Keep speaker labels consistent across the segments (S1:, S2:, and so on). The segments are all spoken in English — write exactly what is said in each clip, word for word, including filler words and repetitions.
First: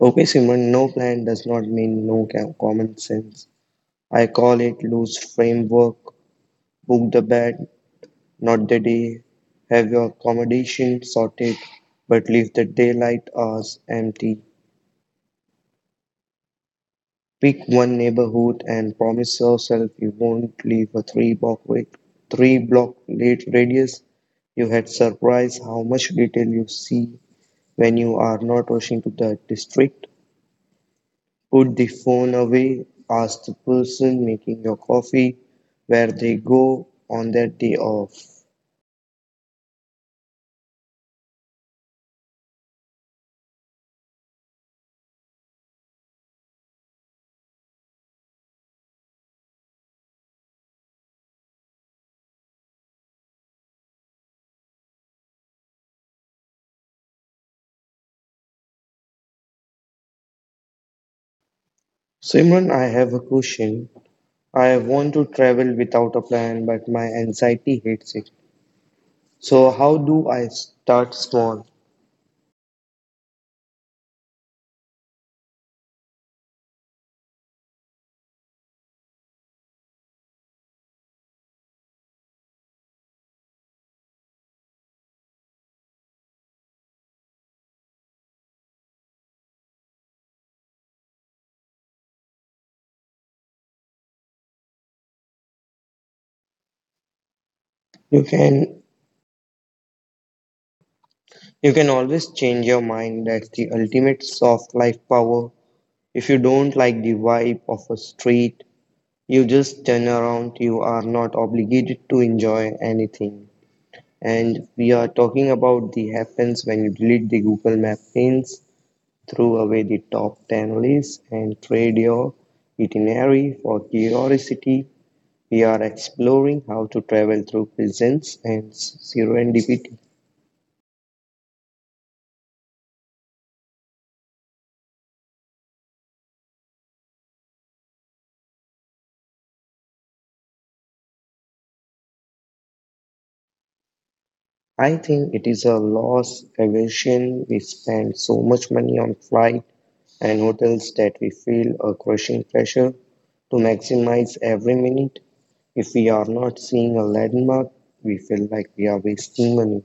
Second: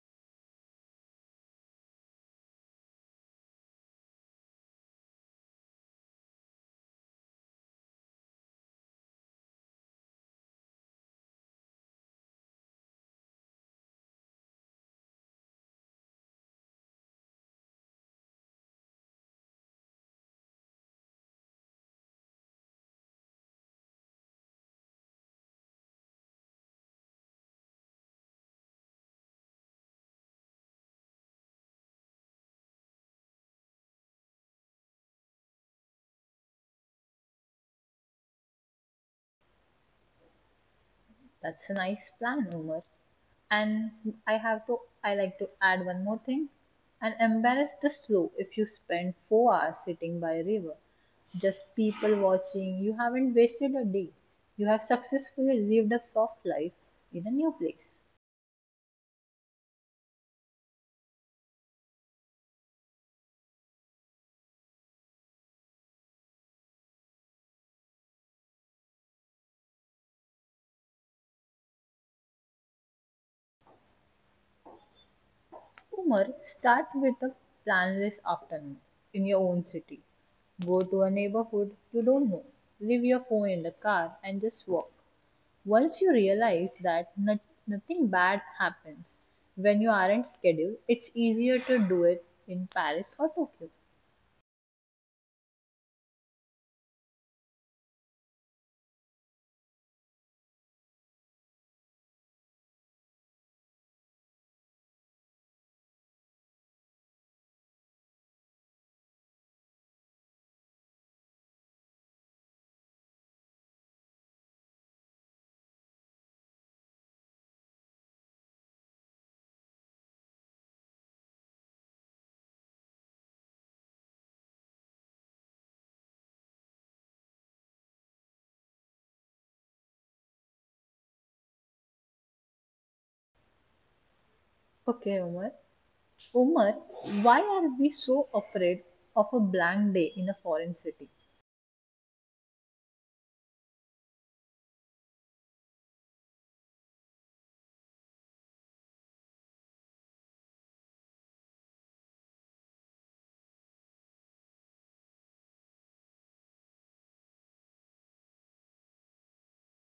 S1: Okay, Simran, no plan does not mean no ca- common sense. I call it loose framework. Book the bed, not the day. Have your accommodation sorted, but leave the daylight hours empty. Pick one neighborhood and promise yourself you won't leave a three block wait, three block late radius. You had surprised how much detail you see when you are not rushing to the district. Put the phone away, ask the person making your coffee where they go on their day off.
S2: That's a nice plan, Umar. And I have to, I like to add one more thing. And embarrass the slow if you spend four hours sitting by a river. Just people watching, you haven't wasted a day. You have successfully lived a soft life in a new place.
S1: Simran, I have a question. I want to travel without a plan, but my anxiety hates it. So how do I start small?
S2: Umar, start with a plan this afternoon in your own city. Go to a neighborhood you don't know. Leave your phone in the car and just walk. Once you realize that not, nothing bad happens when you aren't scheduled, it's easier to do it in Paris or Tokyo.
S1: You can you can always change your mind. That's the ultimate soft life power. If you don't like the vibe of a street, you just turn around. You are not obligated to enjoy anything. And we are talking about the happens when you delete the Google Map pins, throw away the top ten lists, and trade your itinerary for curiosity. We are exploring how to travel through presence and serendipity.
S2: Okay, Umar. Umar, why are we so afraid of a blank day in a foreign city?
S1: I think it is a loss aversion. We spend so much money on flight and hotels that we feel a crushing pressure to maximize every minute. If we are not seeing a landmark, we feel like we are wasting money.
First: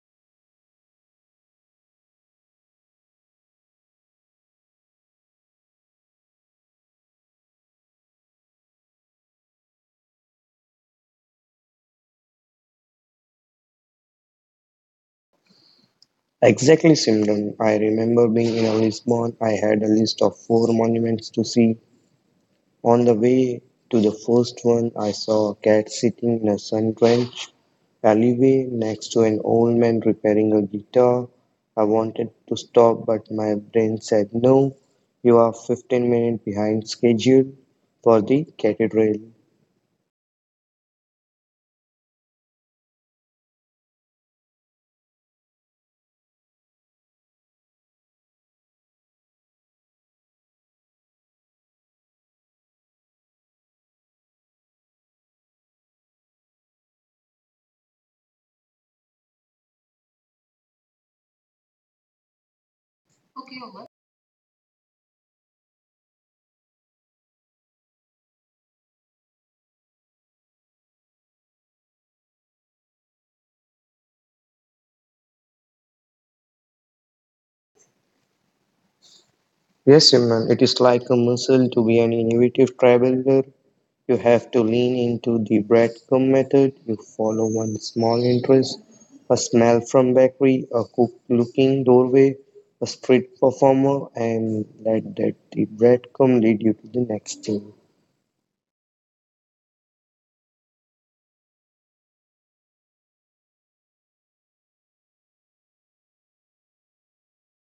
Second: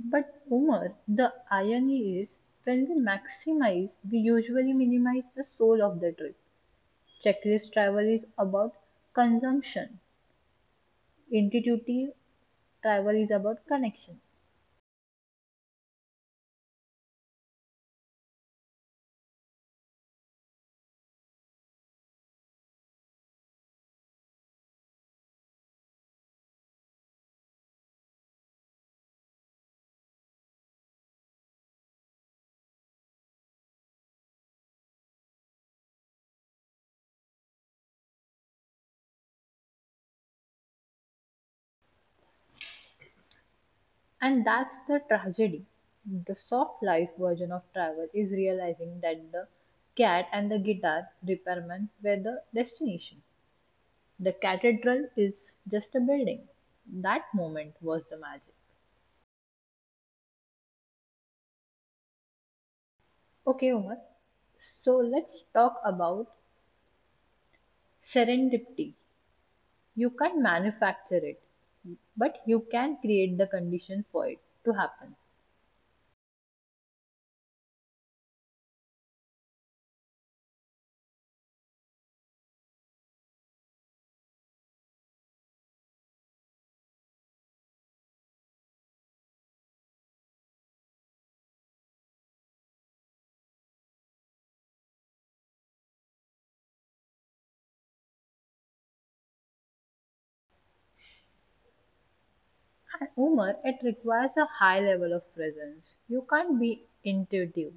S2: But Umar, the irony is when we maximize, we usually minimize the soul of the trip. Checklist travel is about consumption, intuitive travel is about connection.
S1: Exactly, Simran. I remember being in Lisbon. I had a list of four monuments to see. On the way to the first one, I saw a cat sitting in a sun drenched alleyway next to an old man repairing a guitar. I wanted to stop, but my brain said, No, you are fifteen minutes behind schedule for the cathedral.
S2: And that's the tragedy. The soft life version of travel is realizing that the cat and the guitar repairman were the destination. The cathedral is just a building. That moment was the magic. Okay, Umar, so let's talk about serendipity. You can't manufacture it, but you can create the condition for it to happen.
S1: Yes, Simran, it is like a muscle to be an innovative traveler. You have to lean into the breadcrumb method. You follow one small interest, a smell from bakery, a cook looking doorway, a street performer, and let that the breadcrumb lead you to the next thing.
S2: And Umar, it requires a high level of presence. You can't be intuitive.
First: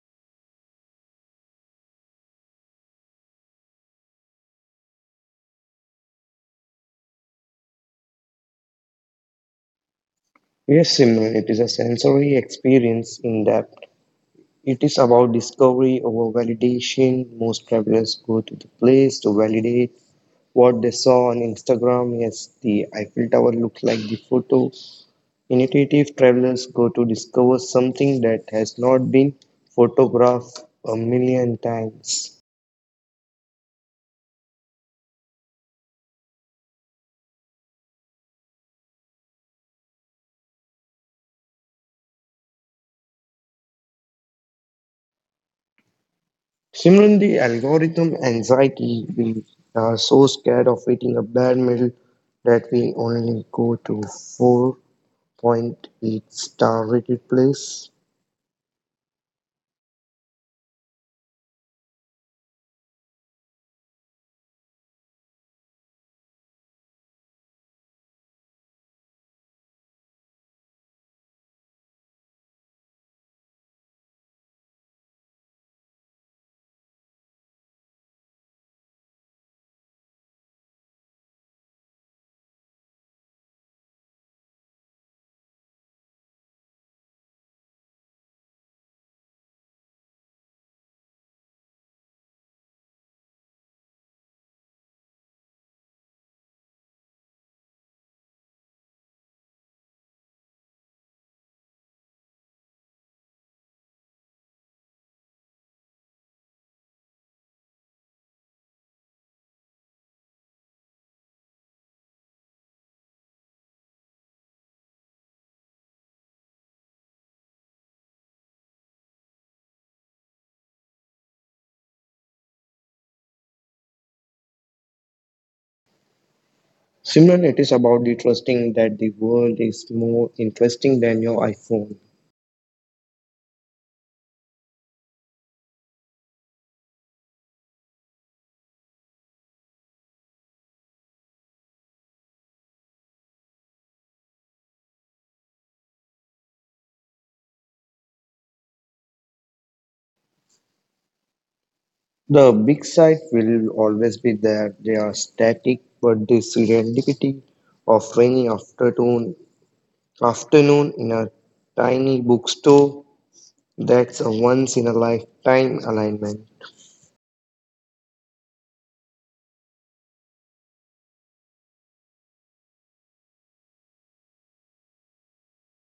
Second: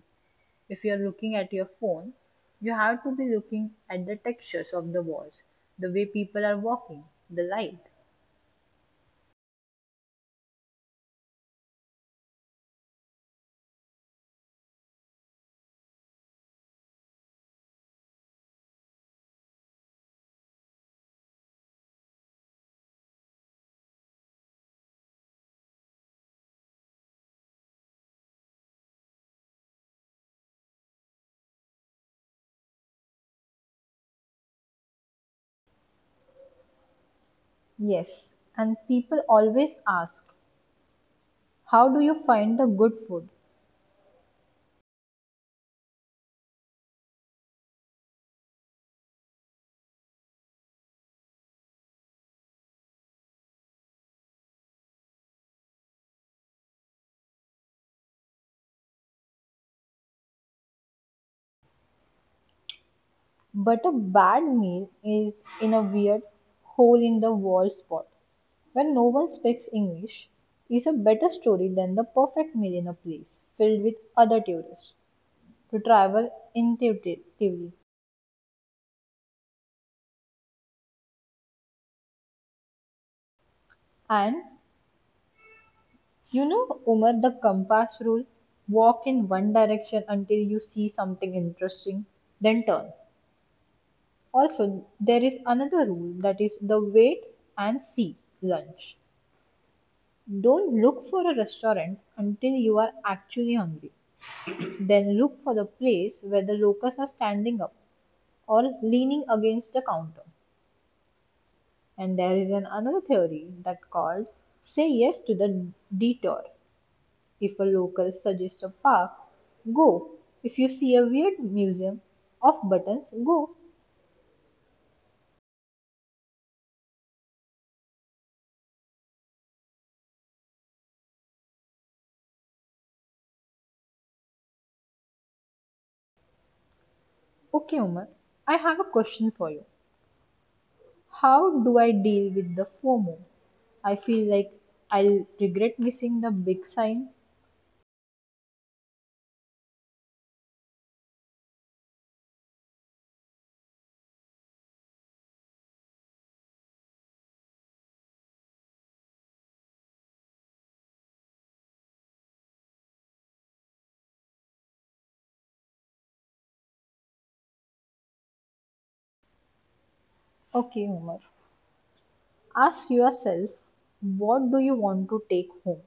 S2: If you're looking at your phone, you have to be looking at the textures of the walls, the way people are walking, the light.
S1: Yes, Simran, it is a sensory experience in depth. It is about discovery over validation. Most travelers go to the place to validate what they saw on Instagram. Yes, the Eiffel Tower looked like the photo. Intuitive travelers go to discover something that has not been photographed a million times.
S2: Yes, and people always ask, how do you find the good food?
S1: Similarly, algorithm anxiety, we are so scared of eating a bad meal that we only go to four point eight star rated place.
S2: But a bad meal is in a weird hole in the wall spot. When no one speaks English is a better story than the perfect millionaire place, filled with other tourists to travel intuitively. And you know, Umar, the compass rule, walk in one direction until you see something interesting, then turn. Also, there is another rule that is the wait and see lunch. Don't look for a restaurant until you are actually hungry. Then look for the place where the locals are standing up or leaning against the counter. And there is an another theory that called say yes to the detour. If a local suggests a park, go. If you see a weird museum of buttons, go.
S1: Similarly, it is about the trusting that the world is more interesting than your iPhone.
S2: Okay, Umar, I have a question for you. How do I deal with the FOMO? I feel like I'll regret missing the big sign.
S1: The big side will always be there. They are static, but the serendipity of rainy afternoon, afternoon in a tiny bookstore, that's a once in a lifetime alignment.
S2: Okay, Umar. Ask yourself, what do you want to take home?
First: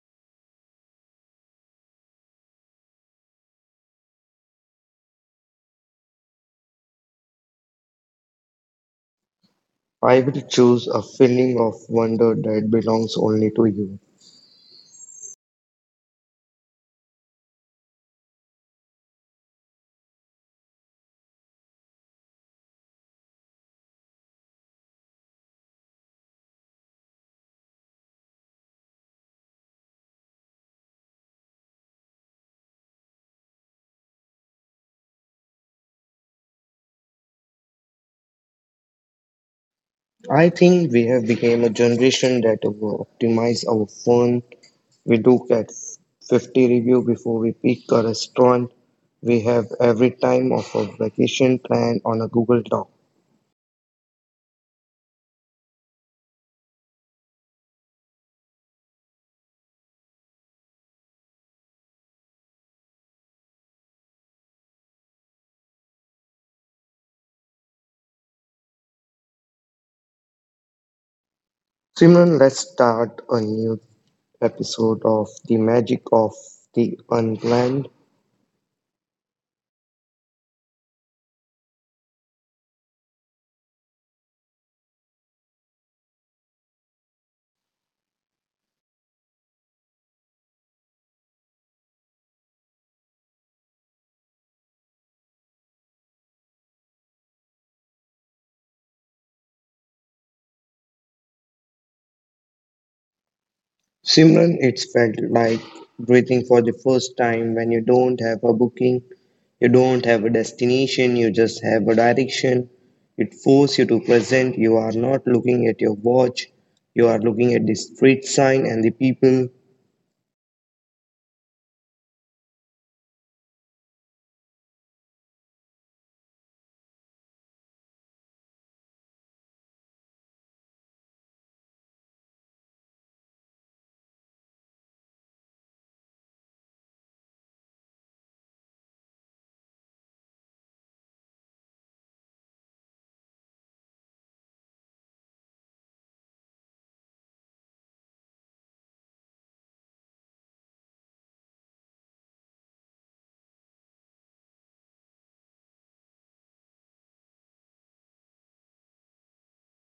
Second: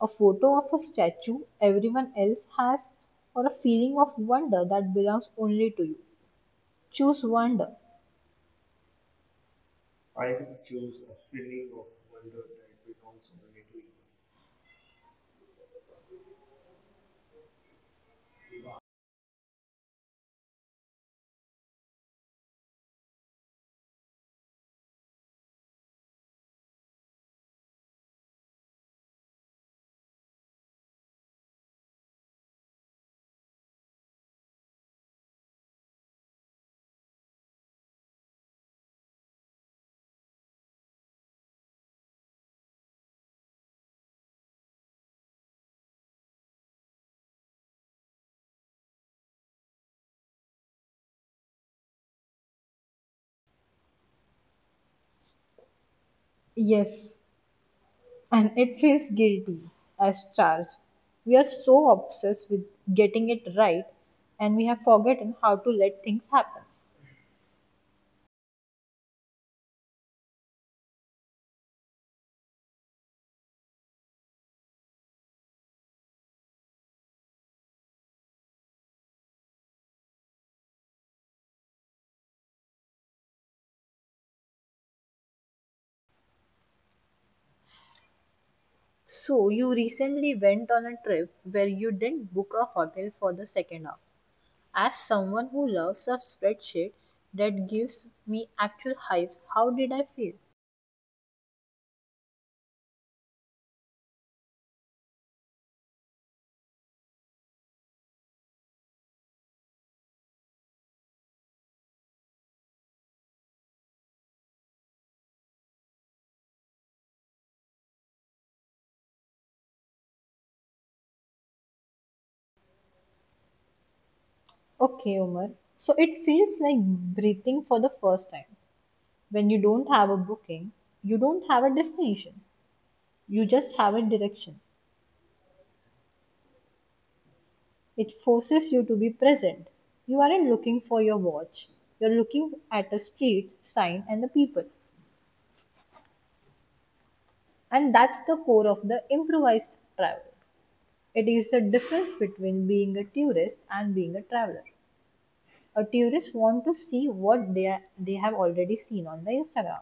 S2: A photo of a statue everyone else has, or a feeling of wonder that belongs only to you. Choose wonder.
S1: I would choose a feeling of wonder that belongs only to you. I think we have become a generation that over optimize our phone. We do get fifty review before we pick a restaurant. We have every time of a vacation plan on a Google Doc.
S2: Yes, and it feels guilty as stars. We are so obsessed with getting it right and we have forgotten how to let things happen.
S1: Simran, let's start a new episode of The Magic of the Unplanned.
S2: So, you recently went on a trip where you didn't book a hotel for the second half. As someone who loves a spreadsheet that gives me actual hives, how did I feel?
S1: Simran, it's felt like breathing for the first time when you don't have a booking, you don't have a destination, you just have a direction. It forces you to present. You are not looking at your watch, you are looking at the street sign and the people.
S2: Okay, Umar. So it feels like breathing for the first time. When you don't have a booking, you don't have a destination. You just have a direction. It forces you to be present. You aren't looking for your watch. You're looking at a street sign and the people. And that's the core of the improvised travel. It is the difference between being a tourist and being a traveler. A tourist wants to see what they, are, they have already seen on the Instagram.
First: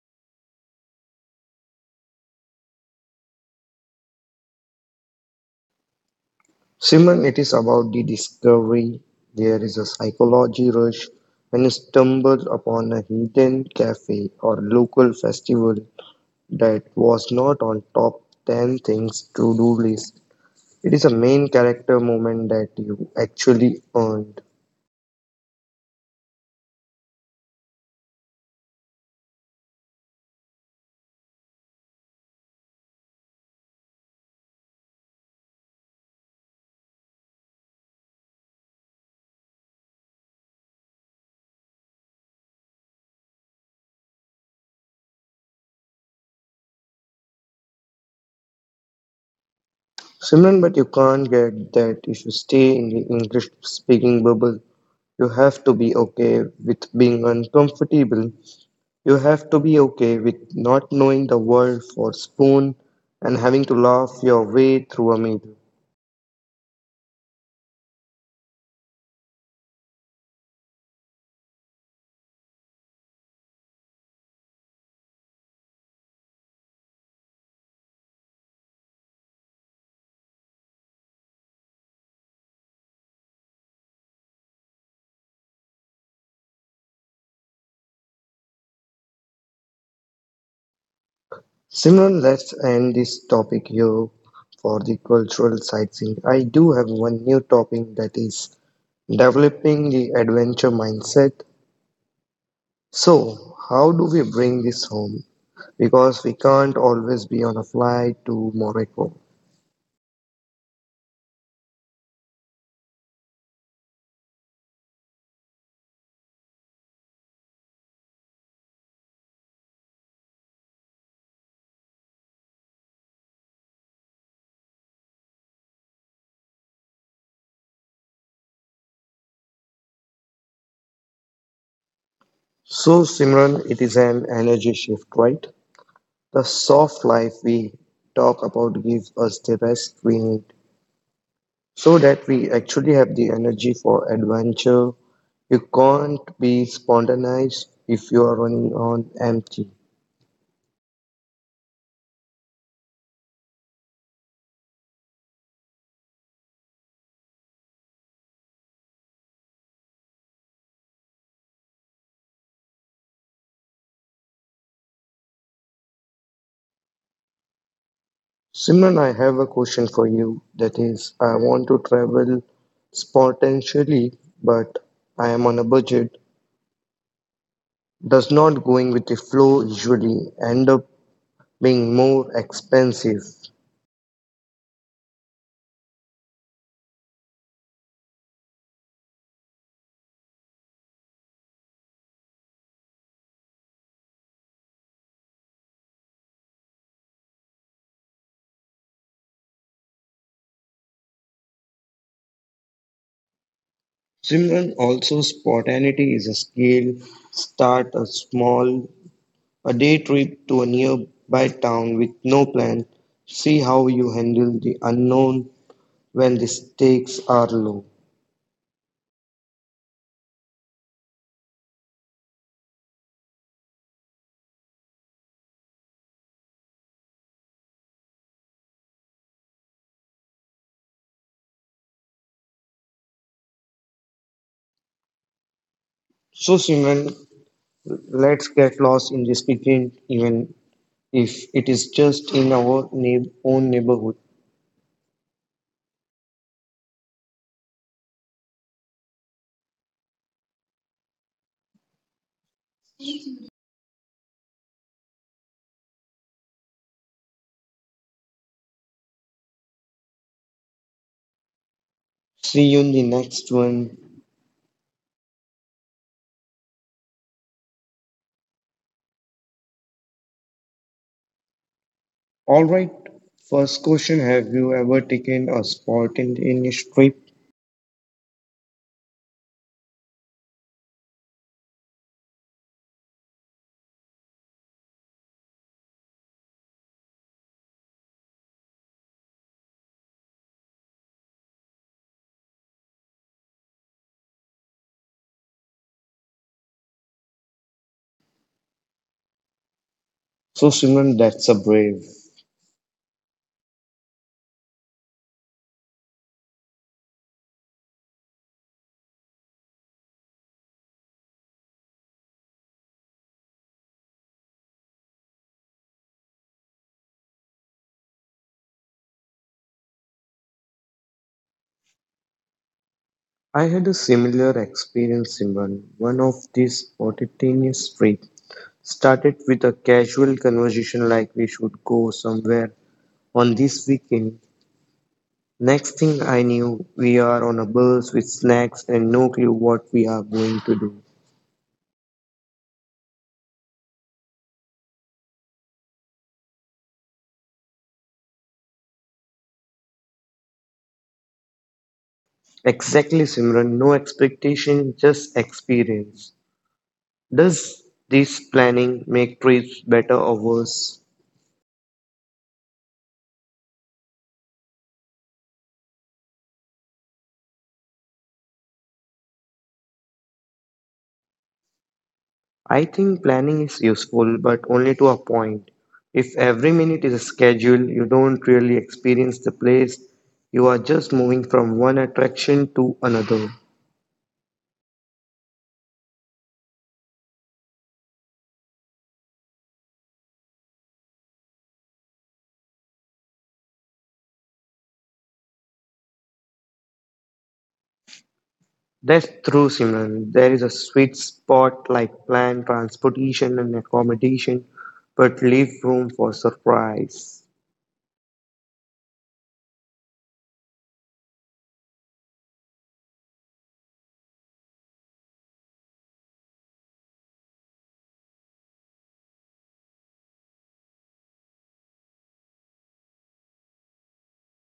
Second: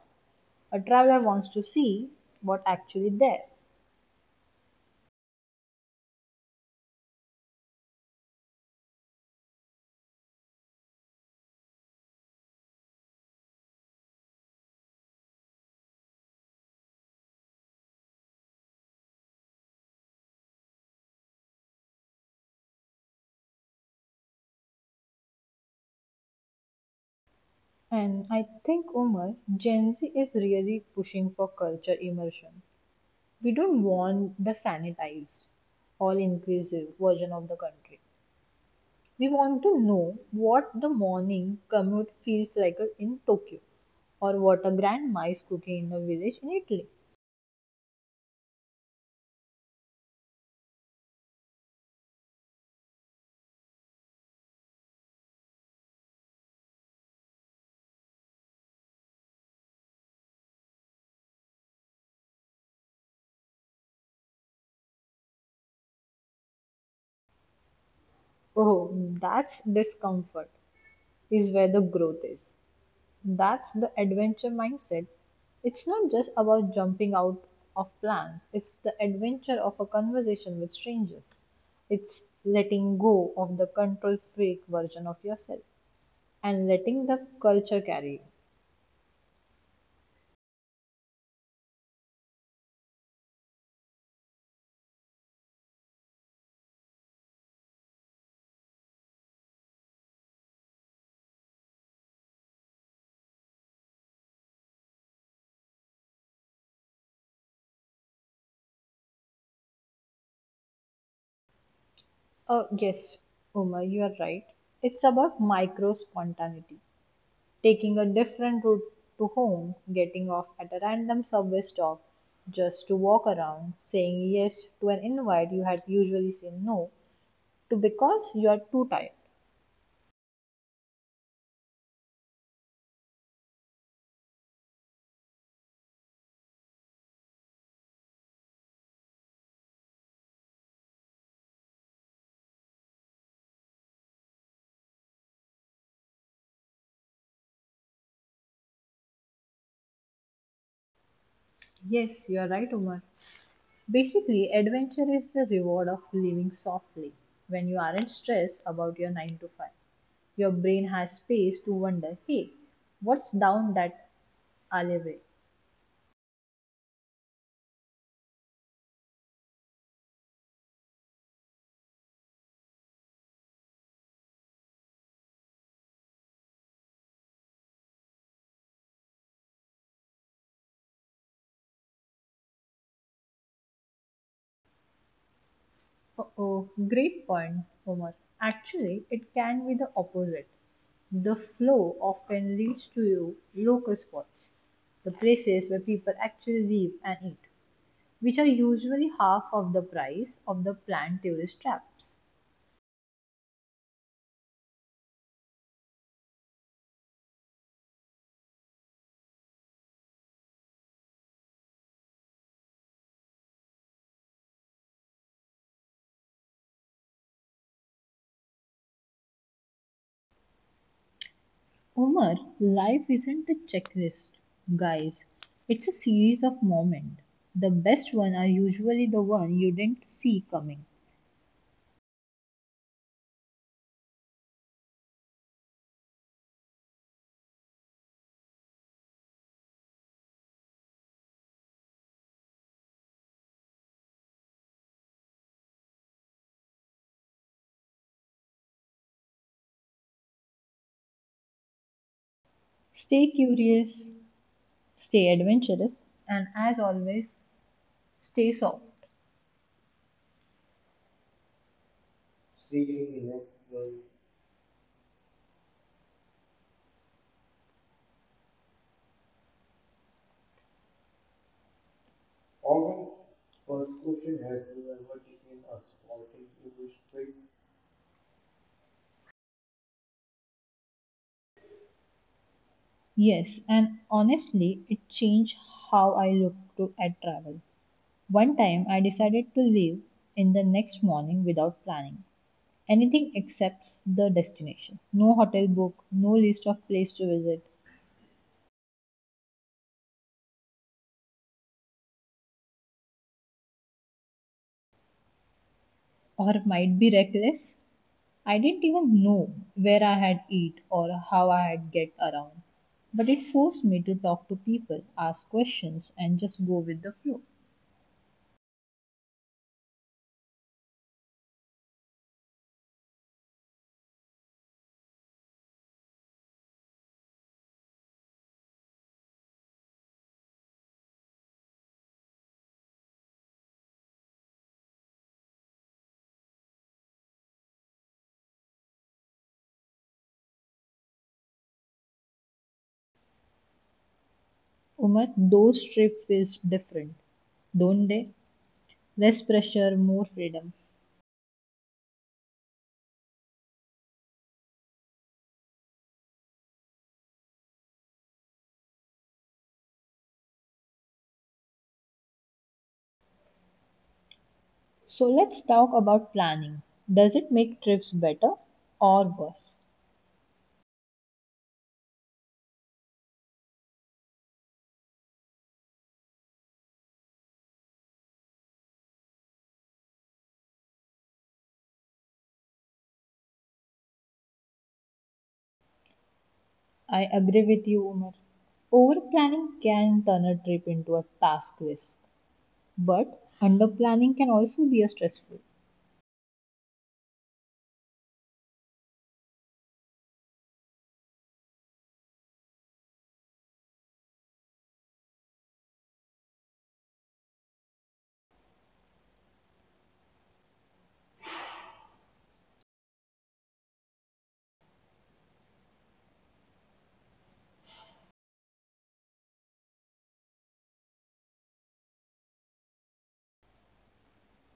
S2: A traveler wants to see what actually there.
S1: Simon, it is about the discovery. There is a psychology rush when you stumble upon a hidden cafe or local festival that was not on top ten things to do list. It is a main character moment that you actually earned.
S2: And I think, Umar, Gen Z is really pushing for culture immersion. We don't want the sanitized, all inclusive version of the country. We want to know what the morning commute feels like in Tokyo or what a grandma is cooking in a village in Italy.
S1: Simon, but you can't get that if you stay in the English speaking bubble. You have to be okay with being uncomfortable. You have to be okay with not knowing the world for spoon and having to laugh your way through a middle.
S2: Oh, that's discomfort is where the growth is. That's the adventure mindset. It's not just about jumping out of plans, it's the adventure of a conversation with strangers. It's letting go of the control freak version of yourself and letting the culture carry you.
S1: Simran, let's end this topic here for the cultural sightseeing. I do have one new topic that is developing the adventure mindset. So, how do we bring this home? Because we can't always be on a flight to Morocco.
S2: Oh, yes, Uma, you are right. It's about micro spontaneity. Taking a different route to home, getting off at a random subway stop just to walk around, saying yes to an invite you had usually said no, to because you are too tired.
S1: So, Simran, it is an energy shift, right? The soft life we talk about gives us the rest we need so that we actually have the energy for adventure. You can't be spontaneous if you are running on empty.
S2: Yes, you are right, Umar. Basically, adventure is the reward of living softly. When you aren't stressed about your nine to five, your brain has space to wonder, hey, what's down that alleyway?
S1: Simran, I have a question for you. That is, I want to travel spontaneously, but I am on a budget. Does not going with the flow usually end up being more expensive?
S2: Oh, great point, Omar. Actually, it can be the opposite. The flow often leads to you local spots, the places where people actually live and eat, which are usually half of the price of the planned tourist traps.
S1: Simran also spontaneity is a skill. Start a small a day trip to a nearby town with no plan. See how you handle the unknown when the stakes are low.
S2: Omar, life isn't a checklist, guys. It's a series of moments. The best ones are usually the one you didn't see coming.
S1: So Simran, let's get lost in this weekend even if it is just in our neigh- own neighborhood.
S2: Stay curious, stay adventurous, and as always, stay soft.
S1: See you in the next one. Alright, first question. Have you ever taken a spontaneous trip?
S2: Yes, and honestly, it changed how I look to, at travel. One time I decided to leave in the next morning without planning anything except the destination. No hotel book, no list of place to visit,
S1: So Simran, that's a brave.
S2: or might be reckless. I didn't even know where I had eat or how I had get around. But it forced me to talk to people, ask questions, and just go with the flow.
S1: I had a similar experience in one. One of these spontaneous trips started with a casual conversation like we should go somewhere on this weekend. Next thing I knew, we are on a bus with snacks and no clue what we are going to do.
S2: Umar, those trips is different, don't they? Less pressure, more freedom.
S1: Exactly, Simran, no expectation, just experience. Does this planning make trips better or worse?
S2: So let's talk about planning. Does it make trips better or worse?
S1: I think planning is useful, but only to a point. If every minute is scheduled, you don't really experience the place. You are just moving from one attraction to another.
S2: I agree with you, Umar. Over planning can turn a trip into a task list, but under planning can also be a stressful.
S1: That's true, Simran. There is a sweet spot like planned transportation and accommodation, but leave room for surprise.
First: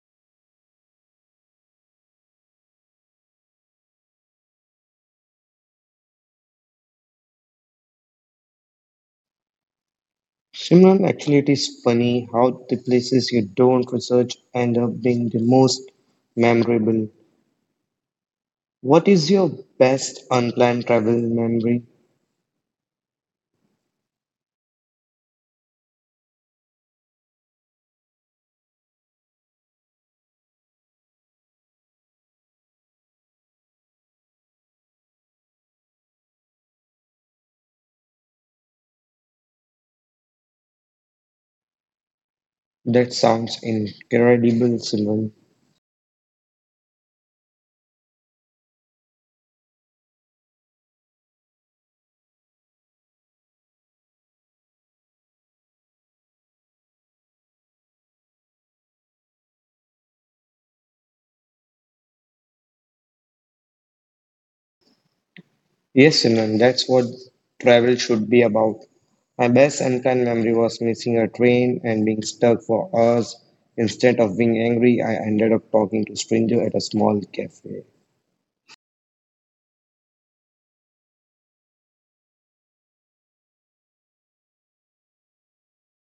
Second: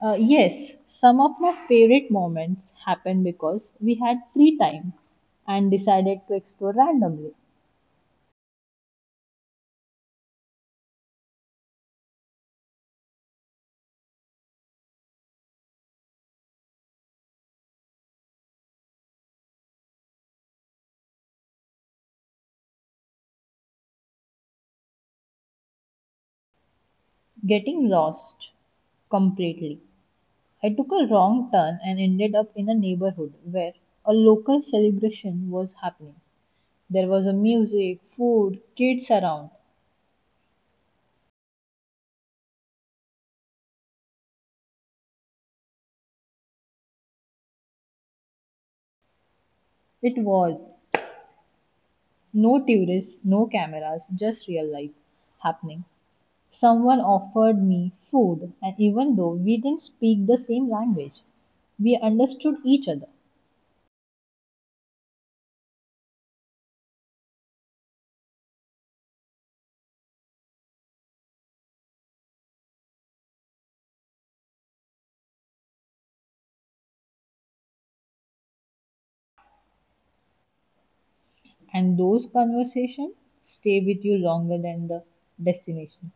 S2: Uh, yes, some of my favorite moments happened because we had free time and decided to explore randomly,
S1: Simran, actually, it is funny how the places you don't research end up being the most memorable. What is your best unplanned travel memory?
S2: getting lost completely. I took a wrong turn and ended up in a neighborhood where a local celebration was happening. There was a music, food, kids around.
S1: That sounds incredible, Simon.
S2: It was no tourists, no cameras, just real life happening. Someone offered me food, and even though we didn't speak the same language, we understood each other.
S1: Yes, Simon, that's what travel should be about. My best unkind memory was missing a train and being stuck for hours. Instead of being angry, I ended up talking to stranger at a small cafe.
S2: And those conversations stay with you longer than the destination.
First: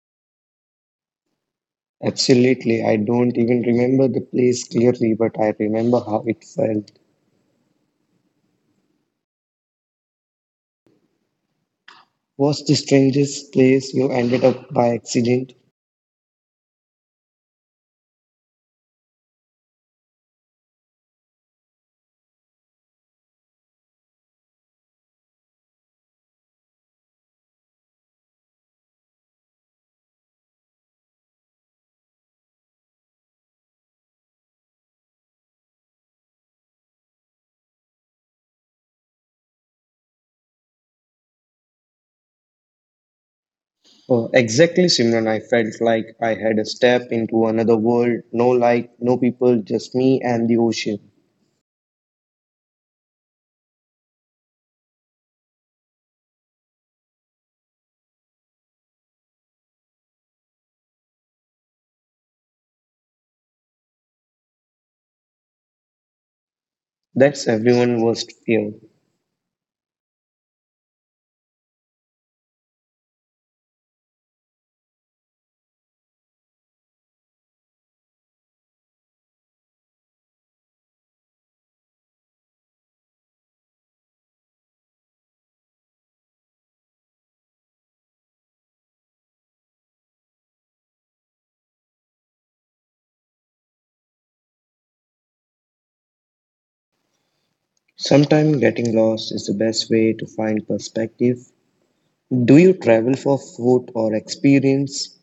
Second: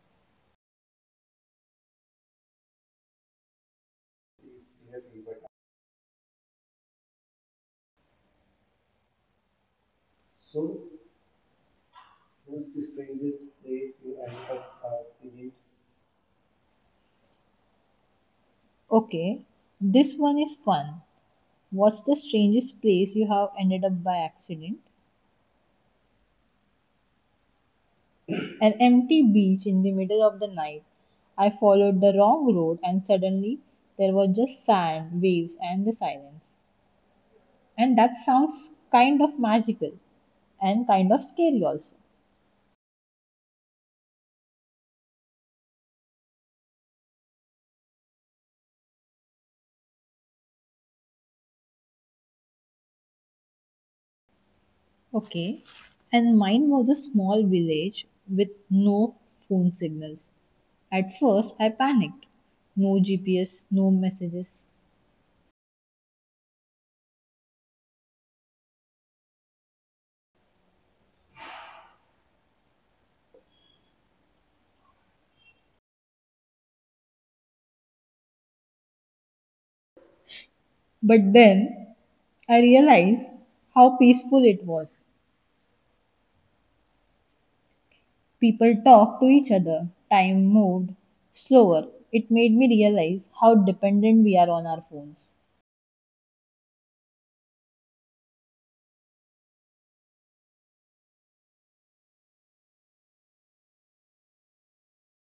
S1: Absolutely, I don't even remember the place clearly, but I remember how it felt. Was the strangest place you ended up by accident?
S2: Okay, this one is fun. What's the strangest place you have ended up by accident? An empty beach in the middle of the night. I followed the wrong road, and suddenly there was just sand, waves, and the silence. And that sounds kind of magical and kind of scary also.
S1: Oh, exactly, Simran. I felt like I had a step into another world, no light, no people, just me and the ocean.
S2: Okay. And mine was a small village with no phone signals. At first, I panicked. No G P S, no messages.
S1: That's everyone's worst fear.
S2: But then I realized how peaceful it was. People talked to each other. Time moved slower. It made me realize how dependent we are on our phones.
S1: Sometimes getting lost is the best way to find perspective. Do you travel for food or experience?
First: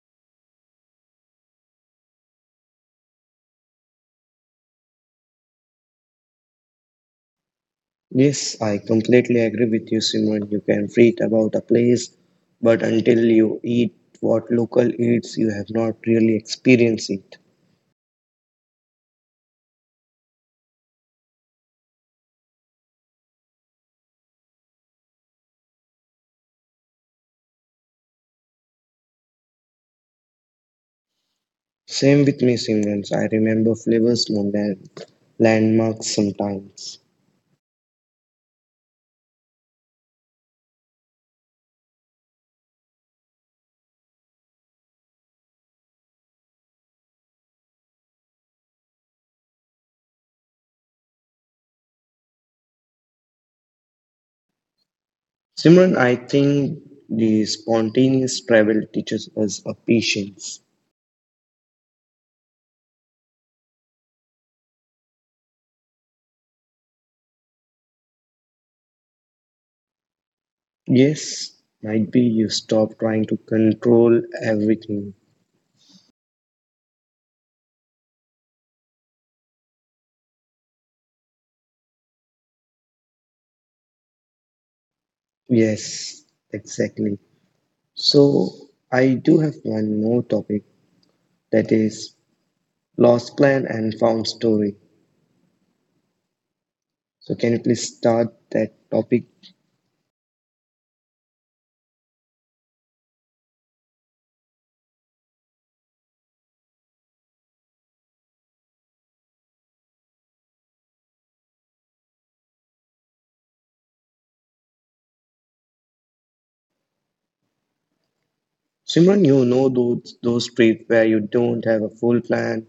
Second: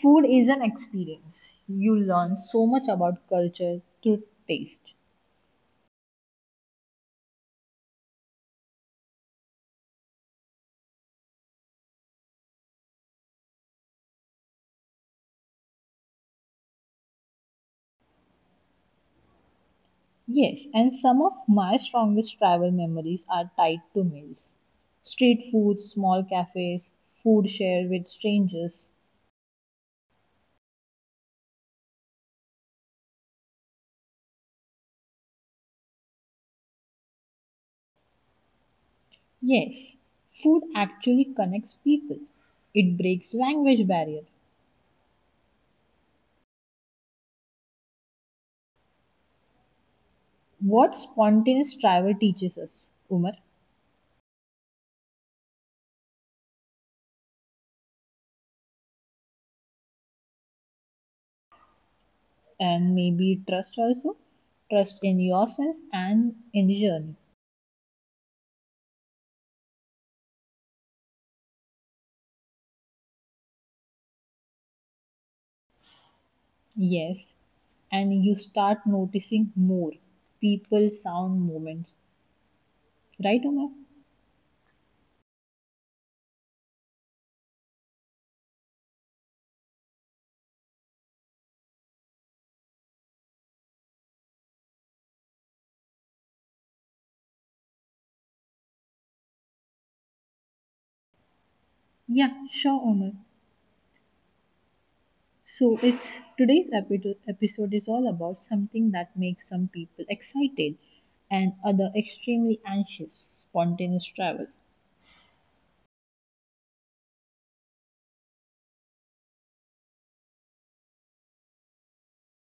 S2: Food is an experience. You learn so much about culture through taste.
S1: Yes, I completely agree with you, Simran. You can read about a place, but until you eat what local eats, you have not really experienced it.
S2: Yes, and some of my strongest travel memories are tied to meals. Street food, small cafes, food shared with strangers.
S1: Same with me, Simran. I remember flavors more than landmarks sometimes.
S2: Yes, food actually connects people. It breaks language barrier. What spontaneous travel teaches us, Umar,
S1: Simran, I think the spontaneous travel teaches us a patience.
S2: and maybe trust also. Trust in yourself and in the journey.
S1: Yes, might be you stop trying to control everything.
S2: Yes, and you start noticing more people, sound, moments. Right, Omar?
S1: Yes, exactly. So I do have one more topic that is lost plan and found story. So can you please start that topic?
S2: Yeah, sure, Omar. So it's today's epi- episode is all about something that makes some people excited and other extremely anxious, spontaneous travel.
S1: Simran, you know those those trips where you don't have a full plan,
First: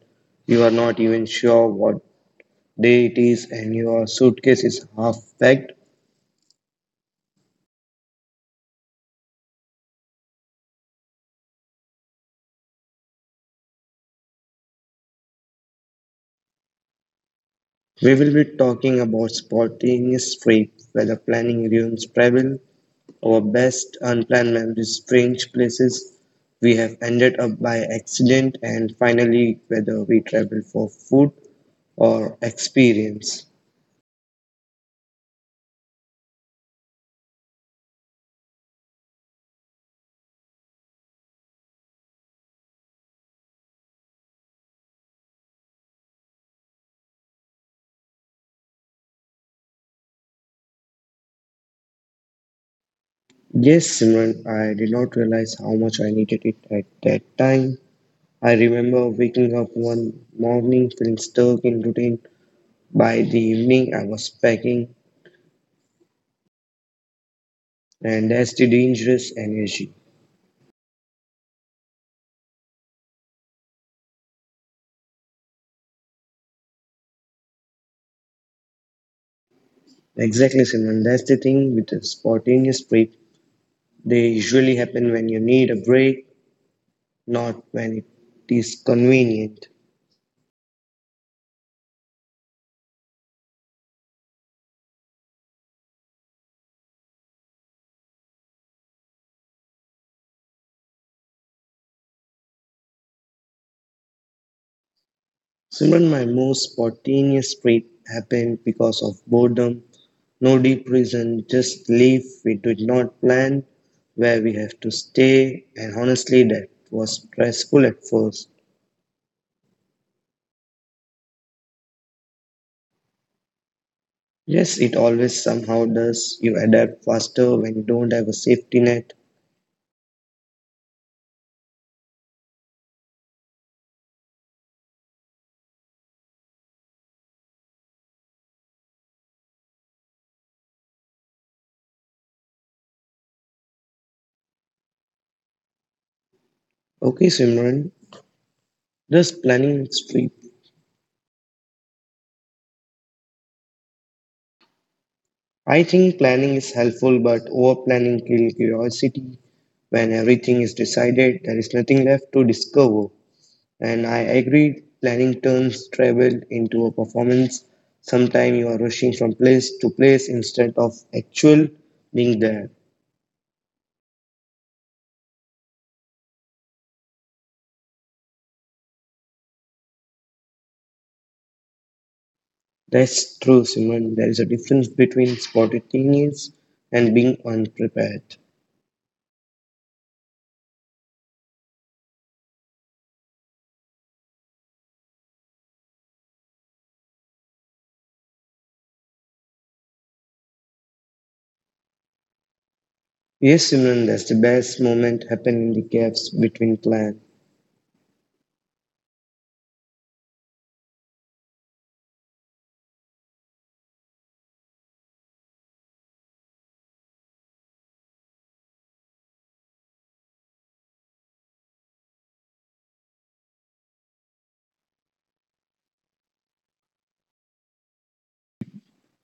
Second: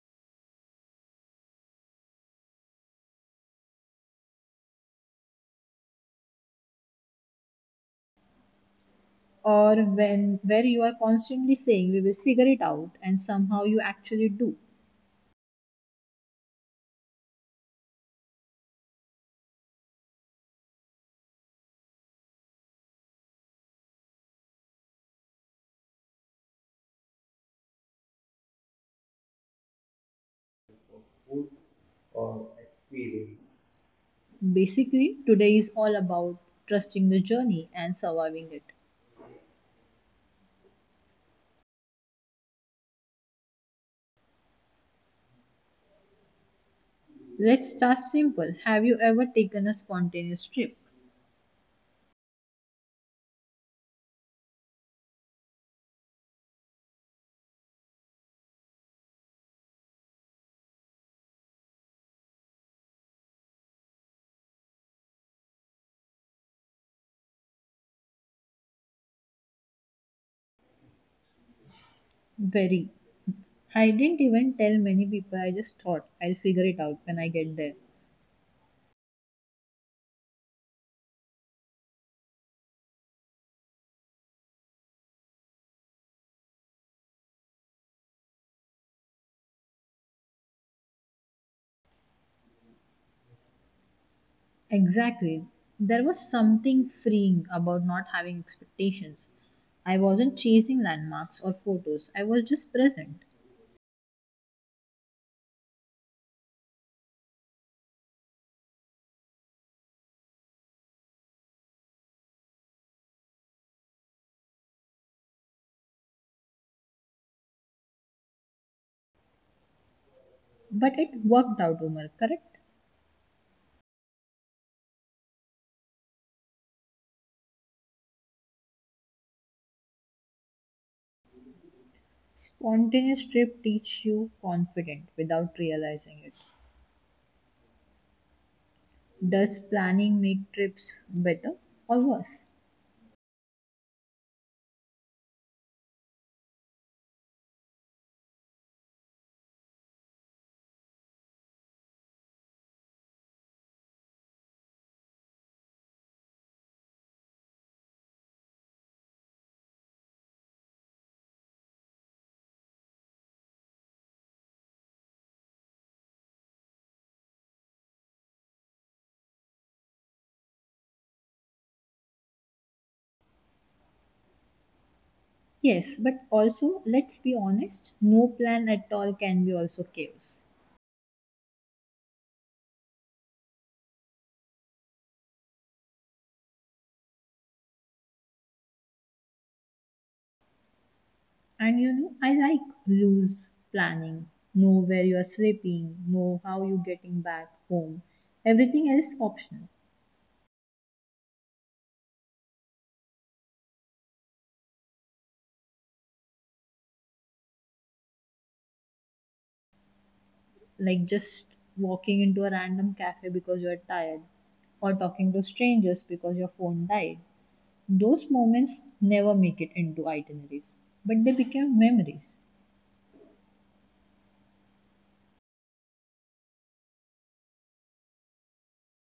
S1: you are not even sure what day it is, and your suitcase is half packed.
S2: Or when where you are constantly saying we will figure it out and somehow you actually do.
S1: We will be talking about spontaneous trips, whether planning ruins travel, our best unplanned memories, strange places we have ended up by accident, and finally whether we travel for food or experience.
S2: Basically, today is all about trusting the journey and surviving it. Let's start simple. Have you ever taken a spontaneous trip?
S1: Yes, Simran, I did not realize how much I needed it at that time. I remember waking up one morning feeling stuck in routine. By the evening, I was packing, and that's the dangerous energy.
S2: Very. I didn't even tell many people. I just thought I'll figure it out when I get there.
S1: Exactly, Simon. That's the thing with the spontaneous break. They usually happen when you need a break, not when it is convenient.
S2: Exactly. There was something freeing about not having expectations. I wasn't chasing landmarks or photos. I was just present.
S1: Simran, my most spontaneous break happened because of boredom. No deep reason, just leave. We did not plan where we have to stay, and honestly, that was stressful at first.
S2: But it worked out, Umar, correct?
S1: Yes, it always somehow does. You adapt faster when you don't have a safety net.
S2: Spontaneous trip teach you confident without realizing it. Does planning make trips better or worse?
S1: Okay, Simran, does planning street? I think planning is helpful, but over planning kills curiosity. When everything is decided, there is nothing left to discover. And I agree, planning turns travel into a performance. Sometimes you are rushing from place to place instead of actual being there.
S2: Yes, but also let's be honest, no plan at all can be also chaos.
S1: That's true, Simran. There is a difference between spontaneous and being unprepared.
S2: And you know, I like loose planning. Know where you are sleeping, know how you're getting back home. Everything else is optional.
S1: Yes, Simran, that's the best moment happened in the gaps between plans.
S2: Like just walking into a random cafe because you're tired, or talking to strangers because your phone died. Those moments never make it into itineraries, but they become memories.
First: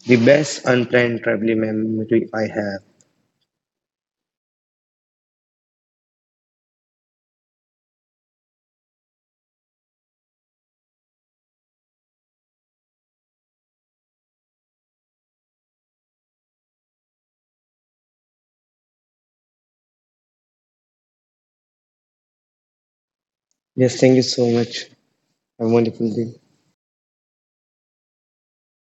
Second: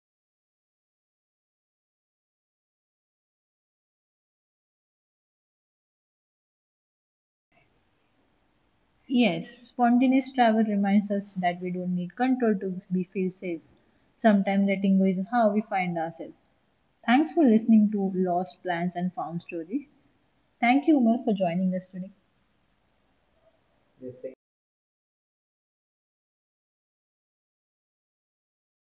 S1: The best unplanned traveling memory I have.
S2: Yes, spontaneous travel reminds us that we don't need control to be feel safe. Sometimes letting go is how we find ourselves. Thanks for listening to Lost Plans and Found Stories. Thank you, Umar, for joining us today.
S1: Yes, thank you so much. Have a wonderful day.